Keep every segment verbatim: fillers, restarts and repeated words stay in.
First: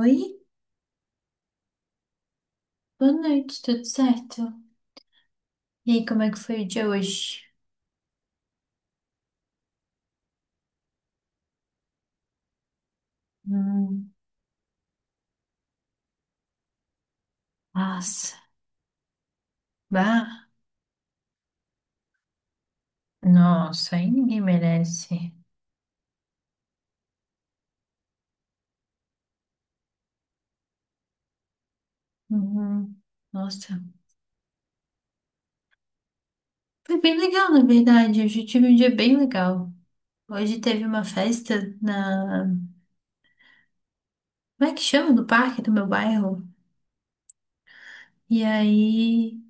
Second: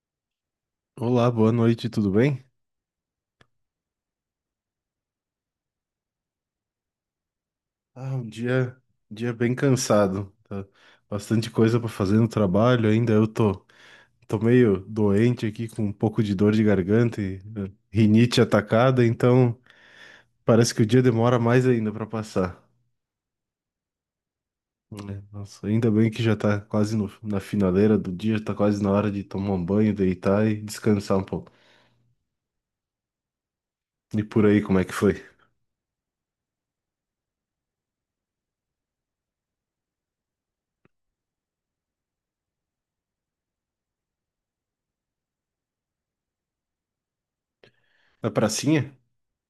Oi, Olá, boa noite, tudo bem? boa noite, tudo certo? E aí, como é que foi o dia hoje? Ah, um dia, um dia bem cansado. Tá bastante coisa para fazer no trabalho ainda. Eu tô, Hum, tô meio doente aqui, com um pouco de dor de garganta e eh, nossa, rinite atacada, então bah, parece que o dia demora mais ainda para passar. nossa, aí ninguém É, merece. nossa, ainda bem que já tá quase no- na finaleira do dia, tá quase na hora de tomar um banho, deitar e descansar um pouco. Uhum, nossa, E por aí, como é que foi? foi bem legal, na verdade, hoje eu tive um dia bem legal. Hoje teve uma festa na, como é que chama? No parque do meu bairro. Na E pracinha? aí,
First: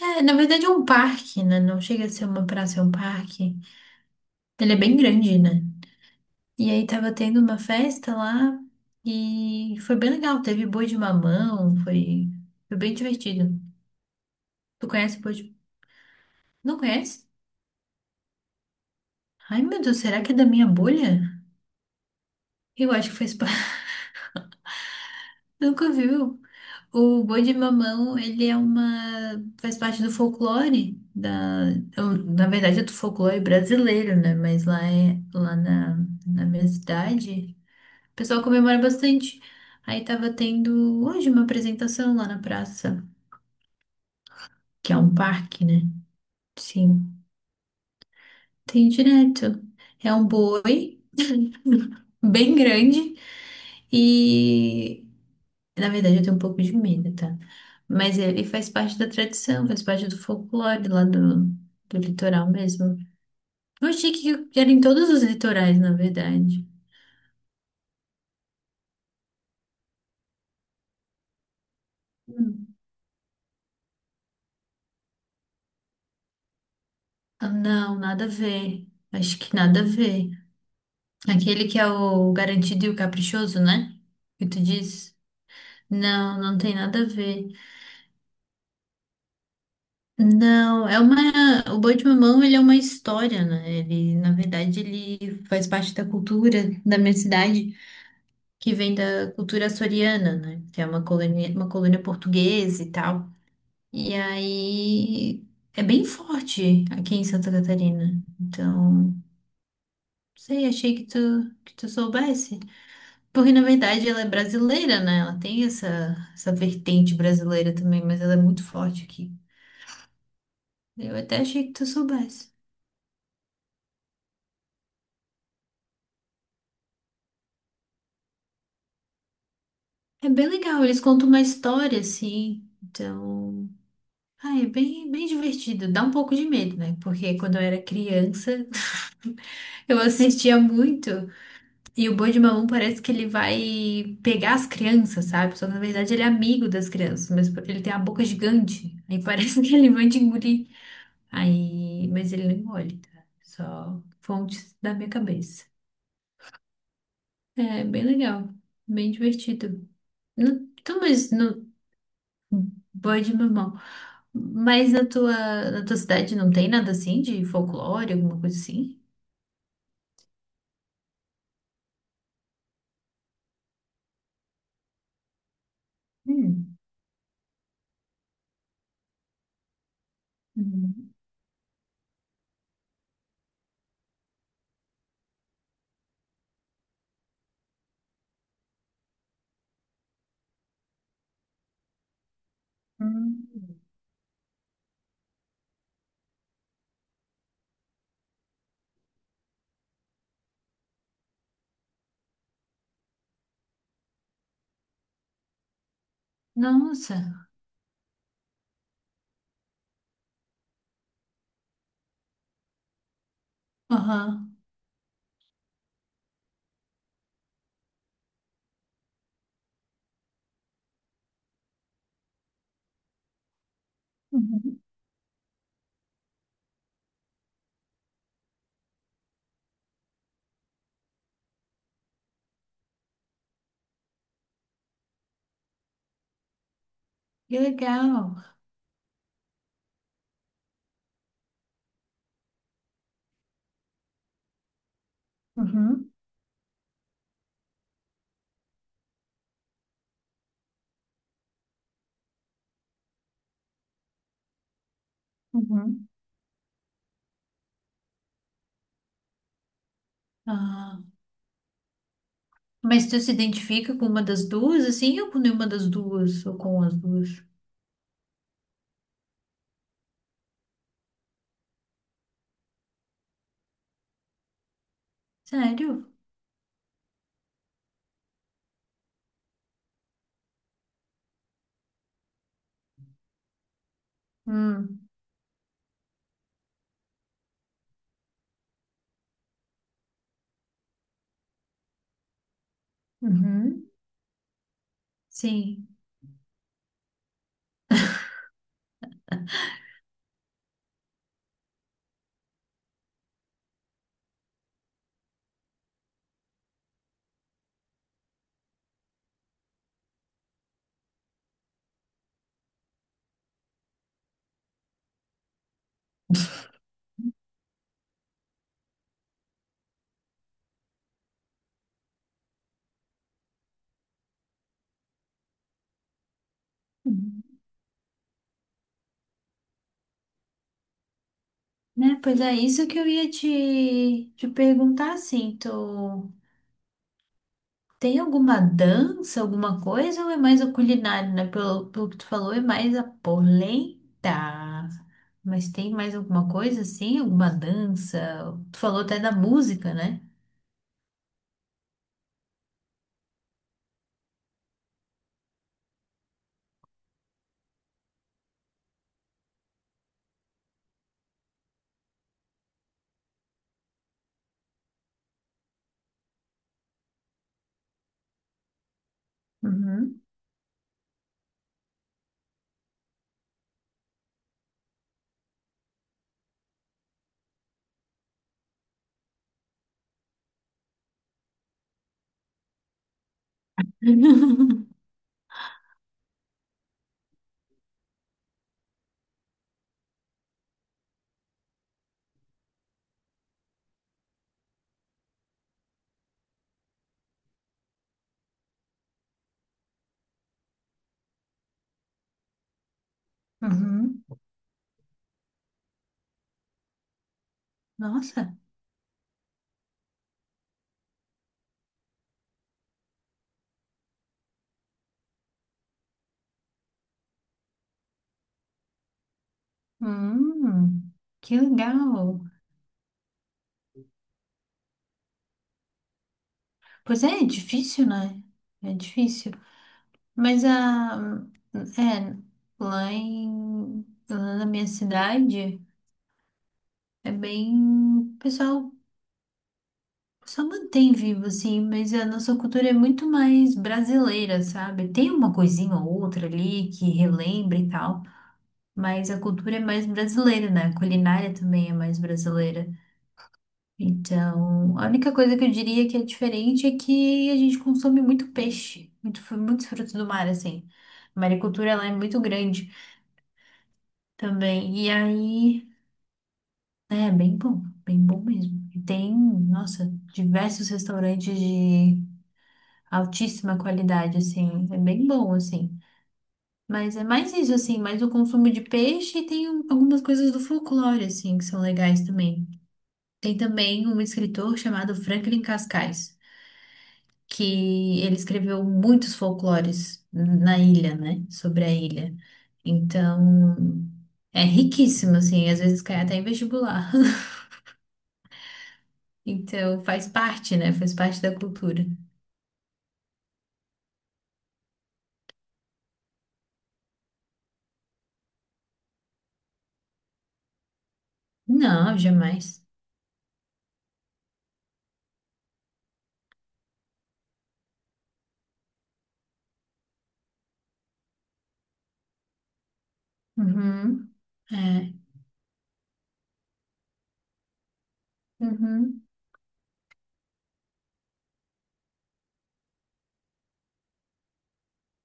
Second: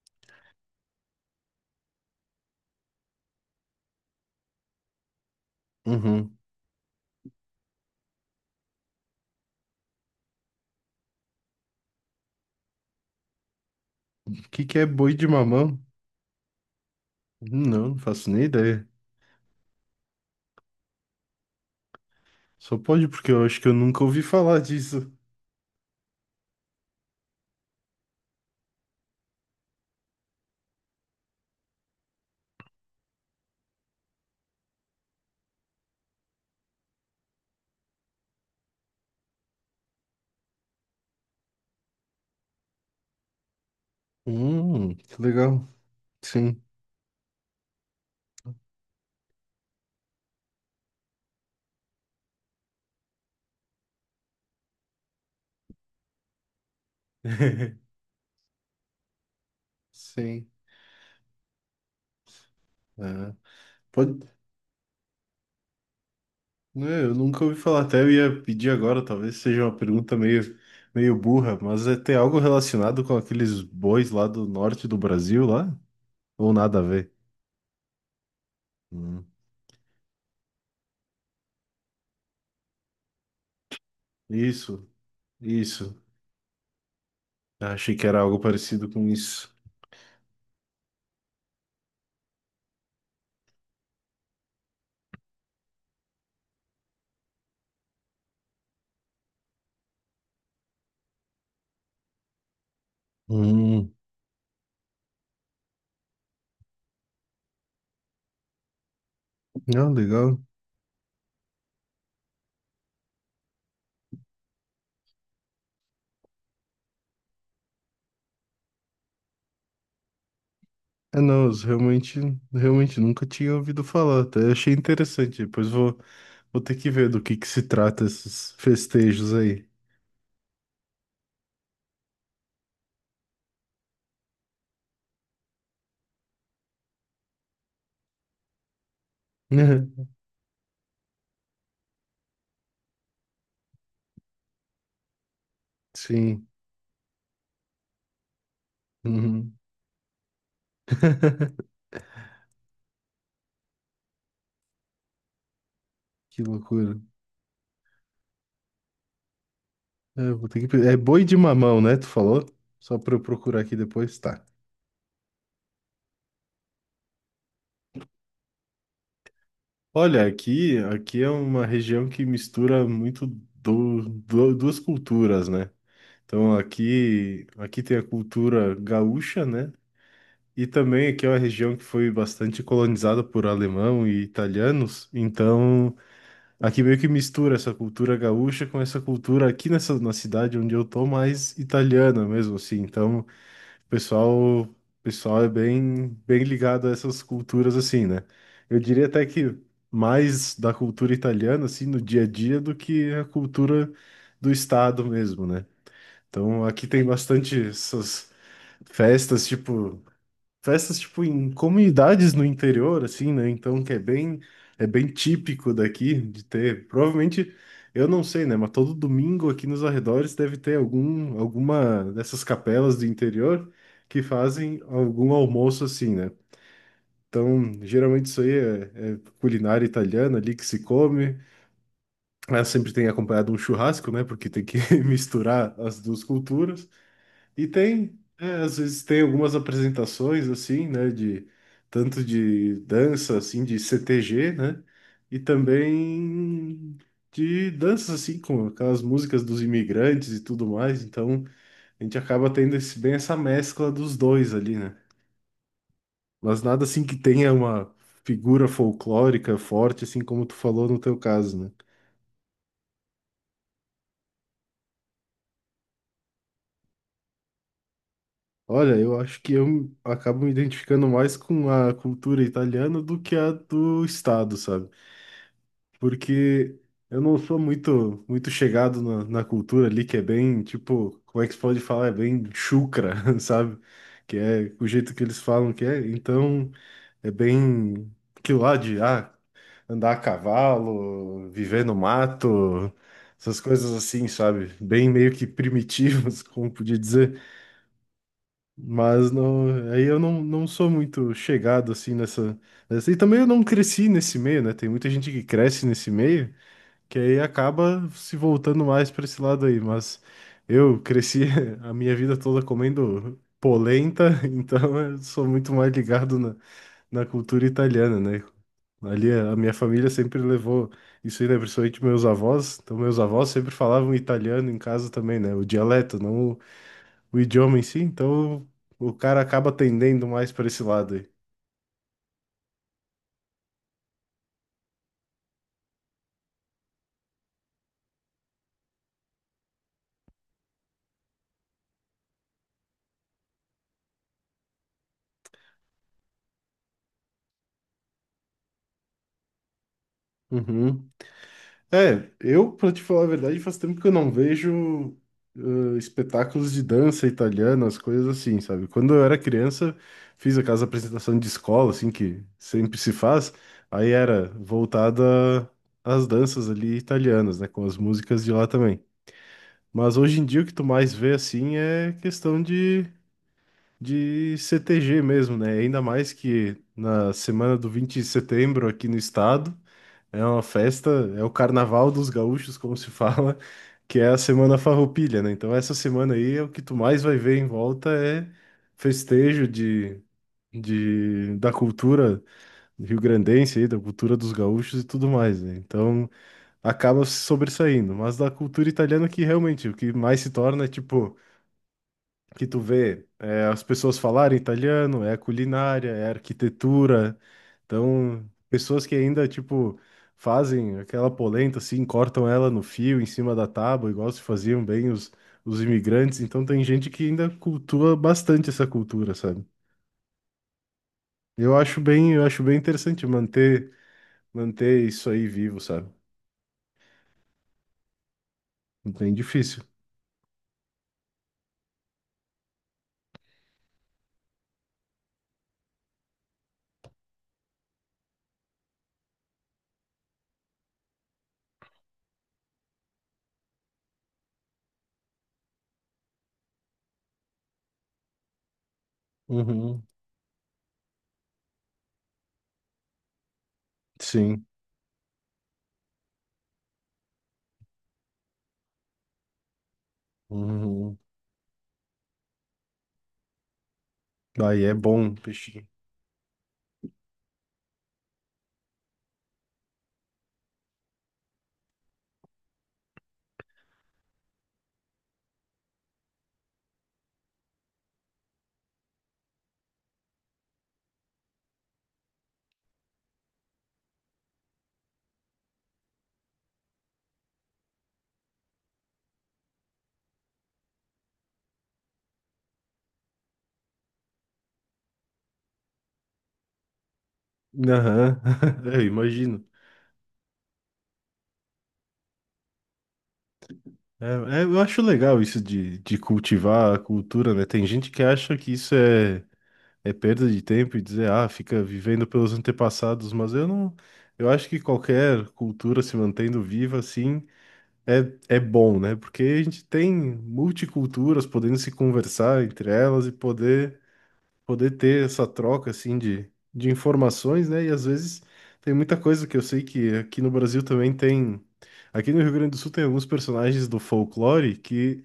é, na verdade é um parque, né? Não chega a ser uma praça, é um parque. Ele é bem grande, né? Uhum. E aí tava tendo uma festa lá e foi bem legal. Teve boi de mamão, foi, foi bem divertido. O que que é Tu boi conhece de boi de... mamão? Não conhece? Hum, Não, não faço nem ideia. Ai, meu Deus, será que é da minha bolha? Só Eu pode, acho que porque faz eu acho que eu parte. nunca ouvi falar disso. Nunca viu. O boi de mamão, ele é uma... faz parte do folclore da... eu- Na verdade é do folclore brasileiro, né? Mas lá, é... lá na... na minha cidade, o pessoal comemora bastante. Aí tava tendo hoje uma apresentação lá na praça. Que Hum, é um que parque, legal. né? Sim, Sim, tem direto. É um boi bem grande e, na verdade, eu tenho um pouco de medo, tá? Mas ele faz parte da tradição, faz parte do sim. folclore lá do, do litoral mesmo. É. Eu achei Pode. que era em todos os litorais, na verdade. Né, eu nunca ouvi falar. Até eu ia pedir agora, talvez seja uma pergunta meio, meio burra, mas é ter algo Hum. relacionado com aqueles bois lá do norte do Brasil, lá? Ou nada a ver? Ah, não, nada a ver. Hum. Acho que nada a ver. Aquele que é o garantido e o caprichoso, né? Que tu Isso, diz? isso. Não, não tem nada a ver. Achei que era algo parecido com isso. Não, é uma. O Boi de Mamão, ele é uma história, né? Ele, na verdade, ele faz parte da cultura da minha cidade, que vem da cultura açoriana, né? Que é uma colônia, uma colônia portuguesa e tal. Hum, E aí é bem forte aqui em Santa Catarina. Então, não ah, legal. sei, achei que tu, que tu soubesse. Porque, na verdade, ela é brasileira, né? Ela tem essa, essa vertente brasileira também, mas ela é muito forte aqui. Eu É, até não, eu achei que tu realmente, soubesse. realmente nunca tinha ouvido falar, até achei interessante. Depois vou, vou ter que ver do que que se trata esses festejos aí. É bem legal, eles contam uma história assim, então. Ah, é bem, bem divertido. Dá um pouco de medo, né? Porque quando eu era criança, eu assistia muito. E o Boi de Mamão parece que ele vai pegar as crianças, sabe? Só que na verdade ele é Sim. amigo das crianças, mas ele tem a boca gigante. Aí Uhum. parece que ele vai te engolir. Aí. Mas ele não engole, tá? Só fontes da minha cabeça. Que loucura. É bem legal, bem divertido. É, eu vou ter que... Não- pe- É Então, boi mas de não- mamão, né? Tu falou? Só para eu Boi de procurar mamão. aqui depois, tá. Mas na tua, na tua cidade não tem nada assim de folclore, alguma coisa assim? Olha, aqui, aqui é uma região que mistura muito do, do- duas culturas, né? Então Hum. aqui, aqui tem a cultura gaúcha, né? E também Hum. aqui é uma região que foi bastante colonizada por alemão e italianos, então aqui meio que mistura essa cultura gaúcha com essa cultura aqui nessa na cidade onde eu tô mais italiana mesmo assim. Então, o Hum. pessoal, o pessoal é bem bem ligado a essas culturas assim, né? Eu diria até que mais da cultura italiana assim no dia a dia do que a cultura do estado mesmo, né? Então, aqui tem Nossa. bastante essas festas, tipo festas tipo em comunidades no interior assim, né? Então que é bem Aham. é bem típico daqui de ter, provavelmente eu não sei, né, mas todo domingo aqui nos arredores deve ter algum alguma dessas capelas do interior que Uhum. fazem algum almoço assim, né? Então, geralmente isso aí é, é culinária italiana ali que se come. Ela sempre tem acompanhado um churrasco, né? Porque tem que misturar as duas culturas. Que E tem, legal. é, às vezes tem algumas apresentações assim, né, de tanto de dança assim de C T G né, e Uhum. também de danças assim com aquelas músicas dos imigrantes e tudo mais. Então a gente acaba tendo esse, bem essa mescla dos dois ali, né. Uhum. Mas nada assim que tenha uma figura folclórica forte assim como tu falou no Ah, teu caso, né. mas tu se identifica com uma das duas, assim, ou com nenhuma das duas, ou com as duas? Olha, eu acho que eu acabo me identificando mais com a cultura italiana do que a do estado, sabe? Sério? Porque eu não sou muito muito chegado na, na cultura ali, que é bem, tipo, como é que se pode falar? É bem chucra, sabe? Que é o Hum. jeito que eles falam que é. Então, é bem que lá de ah, andar a cavalo, viver no mato, essas Uhum. coisas assim, sabe? Bem meio que Sim. primitivas, como podia dizer. Mas não, aí eu não, não sou muito chegado assim nessa, nessa. E também eu não cresci nesse meio, né? Tem muita gente que cresce nesse meio que aí acaba se voltando mais para esse lado aí, mas eu cresci a minha vida toda comendo polenta, então eu sou muito mais ligado na, na cultura italiana, né? Ali a minha família sempre levou isso aí, né? Principalmente meus avós. Então, meus avós sempre falavam italiano em casa também, né? O dialeto, não o, o Uhum. idioma em si. Então, o cara acaba tendendo mais para esse lado aí. Né? Pois é, isso que eu ia te, te perguntar, assim, tu. Tem alguma dança, alguma coisa, ou é mais a culinária, né? Pelo, pelo que tu falou, é mais a polenta. Mas tem mais alguma coisa assim? Alguma dança? Tu falou até da música, né? Uhum. É, eu, pra te falar a verdade, faz tempo que eu não vejo ãh, espetáculos de dança italiana, as coisas assim, sabe? Quando eu era criança, fiz aquelas apresentações de escola, assim, que sempre se faz, aí era voltada às danças ali italianas, né? Com as músicas de lá também. Mas Uhum. hoje em dia o que tu mais vê, assim, é questão de, de C T G mesmo, né? Ainda mais que na semana do vinte de setembro aqui no estado. É uma festa, é o carnaval dos gaúchos, como se fala, que é a semana farroupilha, né? Então essa semana aí é o que tu mais vai ver em volta é festejo de, de da cultura rio-grandense aí, da cultura dos gaúchos e tudo mais, né? Então acaba se sobressaindo, mas da cultura italiana que realmente o que mais se torna é tipo que tu vê é, as pessoas Uhum. falarem italiano, é a culinária, é a arquitetura. Então, Nossa. pessoas que ainda, tipo, fazem aquela polenta assim, cortam ela no fio, em cima da tábua, igual se faziam bem os, os imigrantes. Então, tem gente que ainda cultua bastante essa cultura, sabe? Hum, que Eu acho legal. bem, eu acho bem interessante manter, manter isso aí vivo, sabe? Pois é, é difícil, né? É É bem difícil. difícil. Mas a é lá em lá na minha cidade é bem o pessoal só mantém vivo, sim, mas a nossa cultura é muito mais brasileira, sabe? Tem uma coisinha ou outra ali que relembra e tal, mas a cultura é Uhum, mais brasileira, né? A culinária também é mais brasileira. sim. Então, a única coisa que eu diria que é diferente é que a gente consome muito peixe, muito, fru- muitos frutos do mar, assim. Uhum. A maricultura, ela é muito grande Aí é também. E bom, peixinho. aí, é bem bom, bem bom mesmo. E tem, nossa, diversos restaurantes altíssima qualidade, assim, é bem bom, assim. Mas é mais isso, assim, mais o consumo de peixe e tem um- algumas coisas do folclore, assim, que são legais também. Tem também um escritor chamado Franklin Cascais, que ele escreveu muitos folclores na ilha, né, sobre a ilha. Então, é riquíssimo, assim, às vezes cai até em vestibular. Aham, eu imagino. Então, faz parte, né, faz parte da cultura. É, é, eu acho legal isso de, de cultivar a cultura, né? Tem gente que acha que isso é, é perda de tempo e dizer, ah, fica Não, vivendo pelos jamais. antepassados, mas eu não. Eu acho que qualquer cultura se mantendo viva assim é, é bom, né? Porque a gente tem multiculturas podendo se conversar entre elas e poder, Uhum. poder É. ter essa troca assim de, de informações, né? E às vezes tem muita Uhum. coisa que eu sei que aqui no Brasil também tem. Aqui no Rio Grande do Sul tem alguns personagens do folclore que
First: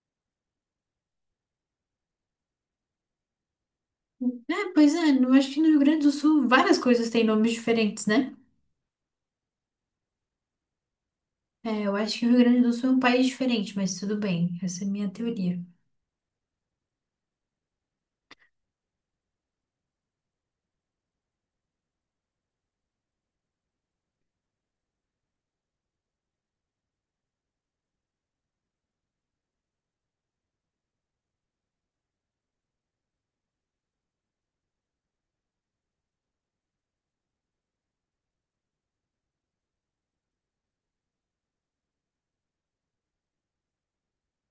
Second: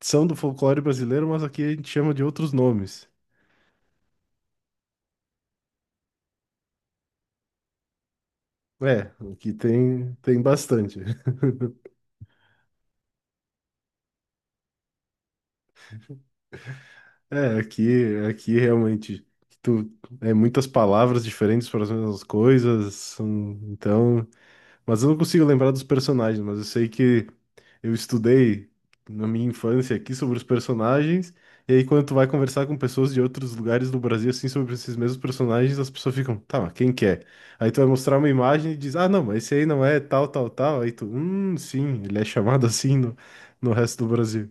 são do folclore brasileiro, mas aqui a gente chama de outros nomes. É, pois é, eu acho que no Rio Grande do Sul várias coisas têm nomes diferentes, né? É, aqui tem, tem bastante. É, eu acho que o Rio Grande do Sul é um país diferente, mas tudo bem, essa é a minha teoria. É, aqui, aqui realmente tu, é muitas palavras diferentes para as mesmas coisas, são- então Mas eu não consigo lembrar dos personagens, mas eu sei que eu estudei na minha infância aqui sobre os personagens, e aí quando tu vai conversar com pessoas de outros lugares do Brasil, assim, sobre esses mesmos personagens, as pessoas ficam, tá, mas quem que é? Aí tu vai mostrar uma imagem e diz, ah, não, mas esse aí não é tal, tal, tal. Aí tu, hum, sim, ele é chamado assim no, no resto do Brasil.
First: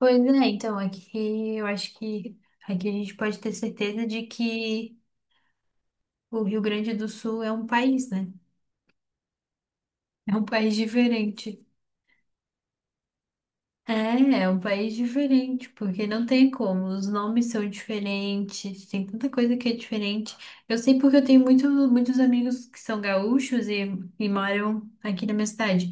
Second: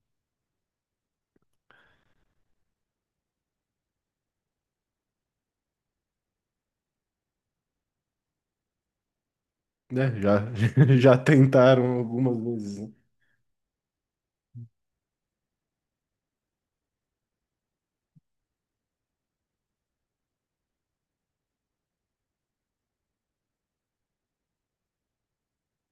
Pois é, então, aqui eu acho que aqui a gente pode ter certeza de que o Rio Grande do Sul é um país, né? Né, É um já, país já diferente. tentaram algumas vezes, né? É, é um país diferente, porque não tem como, os nomes são diferentes, tem tanta coisa que é diferente. Eu sei porque eu tenho muito, muitos amigos que são gaúchos e, e moram aqui na minha cidade.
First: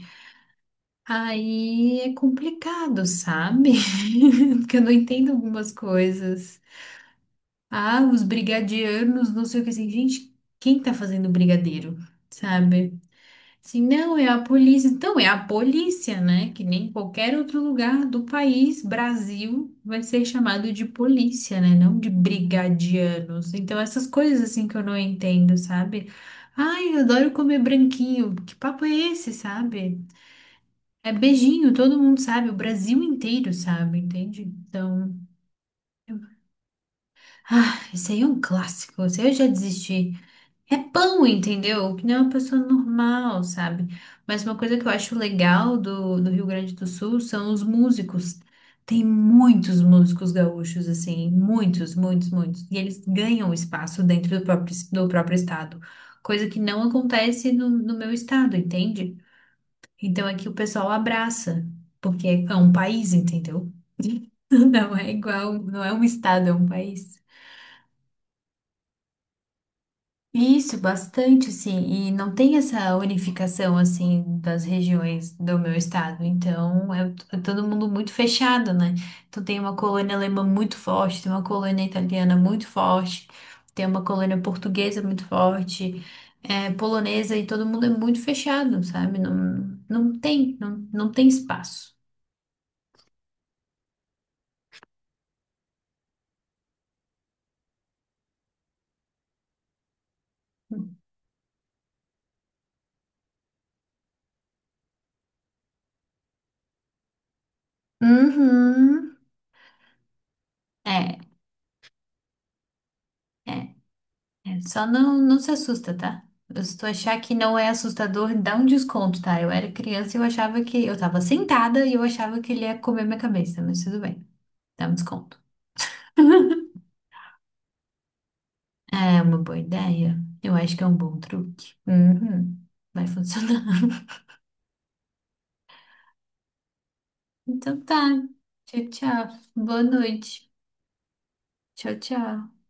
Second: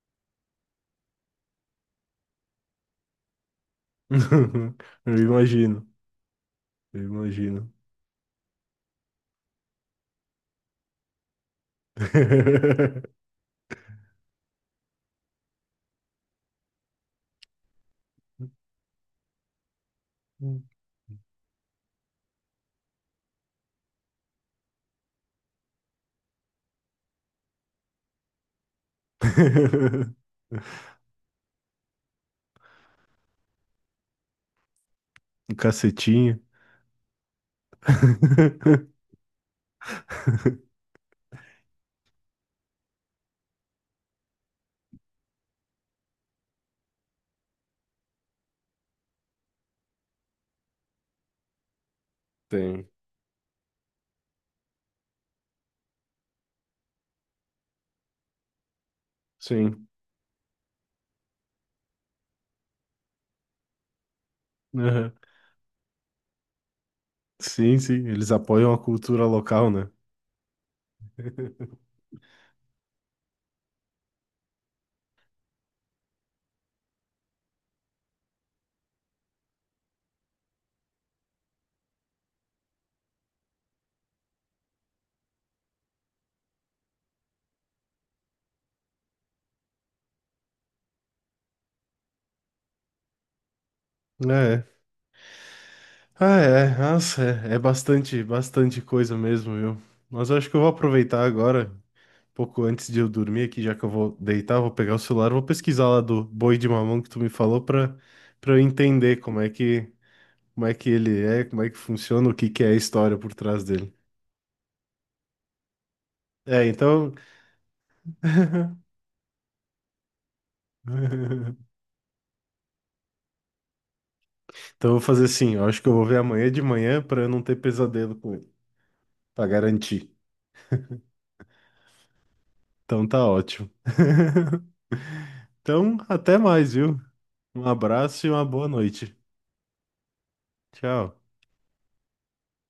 Aí é complicado, sabe? Porque eu não Eu entendo algumas imagino, coisas. eu imagino. Ah, os brigadianos, não sei o que assim. Gente, quem tá fazendo brigadeiro? Sabe? Assim, não, é a polícia. Então, é a polícia, né? Que nem qualquer outro lugar do país, Brasil, vai ser chamado de polícia, né? Não de brigadianos. Então, essas coisas assim que eu não entendo, sabe? Ai, eu adoro comer branquinho. Que papo é esse, sabe? É beijinho, todo mundo sabe, o Brasil inteiro sabe, entende? Então, Um eu- cacetinho. ah, esse aí é um clássico, esse aí eu já desisti. É pão, entendeu? Que não é uma pessoa normal, sabe? Mas uma coisa que eu acho legal do, do Rio Grande do Sul são os músicos. Tem muitos músicos gaúchos, assim, muitos, muitos, muitos. E Tem. eles ganham espaço dentro do próprio, do próprio estado, coisa que não acontece no, no meu estado, entende? Sim. Então aqui o pessoal abraça, porque é um país, entendeu? Não é Aham. igual, não é um estado, é um país. Sim, sim. Eles apoiam a cultura local, né? Isso, bastante, sim. E não tem essa unificação, assim, das regiões do meu estado. Então, é, é todo mundo muito fechado, né? Então, tem uma colônia alemã muito forte, tem uma colônia italiana muito forte, tem uma colônia portuguesa muito forte, é, polonesa, e todo mundo é muito fechado, sabe? Não, não tem, não, não tem espaço. É. Ah, é. Nossa, é, é bastante, bastante coisa mesmo, viu? Mas eu acho que eu vou aproveitar agora, um pouco antes de eu dormir aqui, já que eu vou deitar, vou pegar o celular, vou pesquisar lá do boi de mamão que tu me falou pra, pra eu Uhum. entender como é que, como é que É, ele é, como é que funciona, o que que é a história por trás é, dele. é. Só não, não se assusta, tá? É, Se tu então. achar que não é assustador, dá um desconto, tá? Eu era criança e eu achava que... Eu tava sentada e eu achava que ele ia comer minha cabeça, mas tudo bem. Dá Então um eu vou fazer desconto. assim, eu acho que eu vou ver amanhã de manhã pra eu não ter pesadelo com ele, É uma pra boa garantir. ideia. Eu acho que é um bom truque. Uhum. Então Vai tá funcionar. ótimo. Então, até mais, viu? Um Então tá. abraço e uma boa Tchau, noite. tchau. Boa noite. Tchau. Tchau, tchau.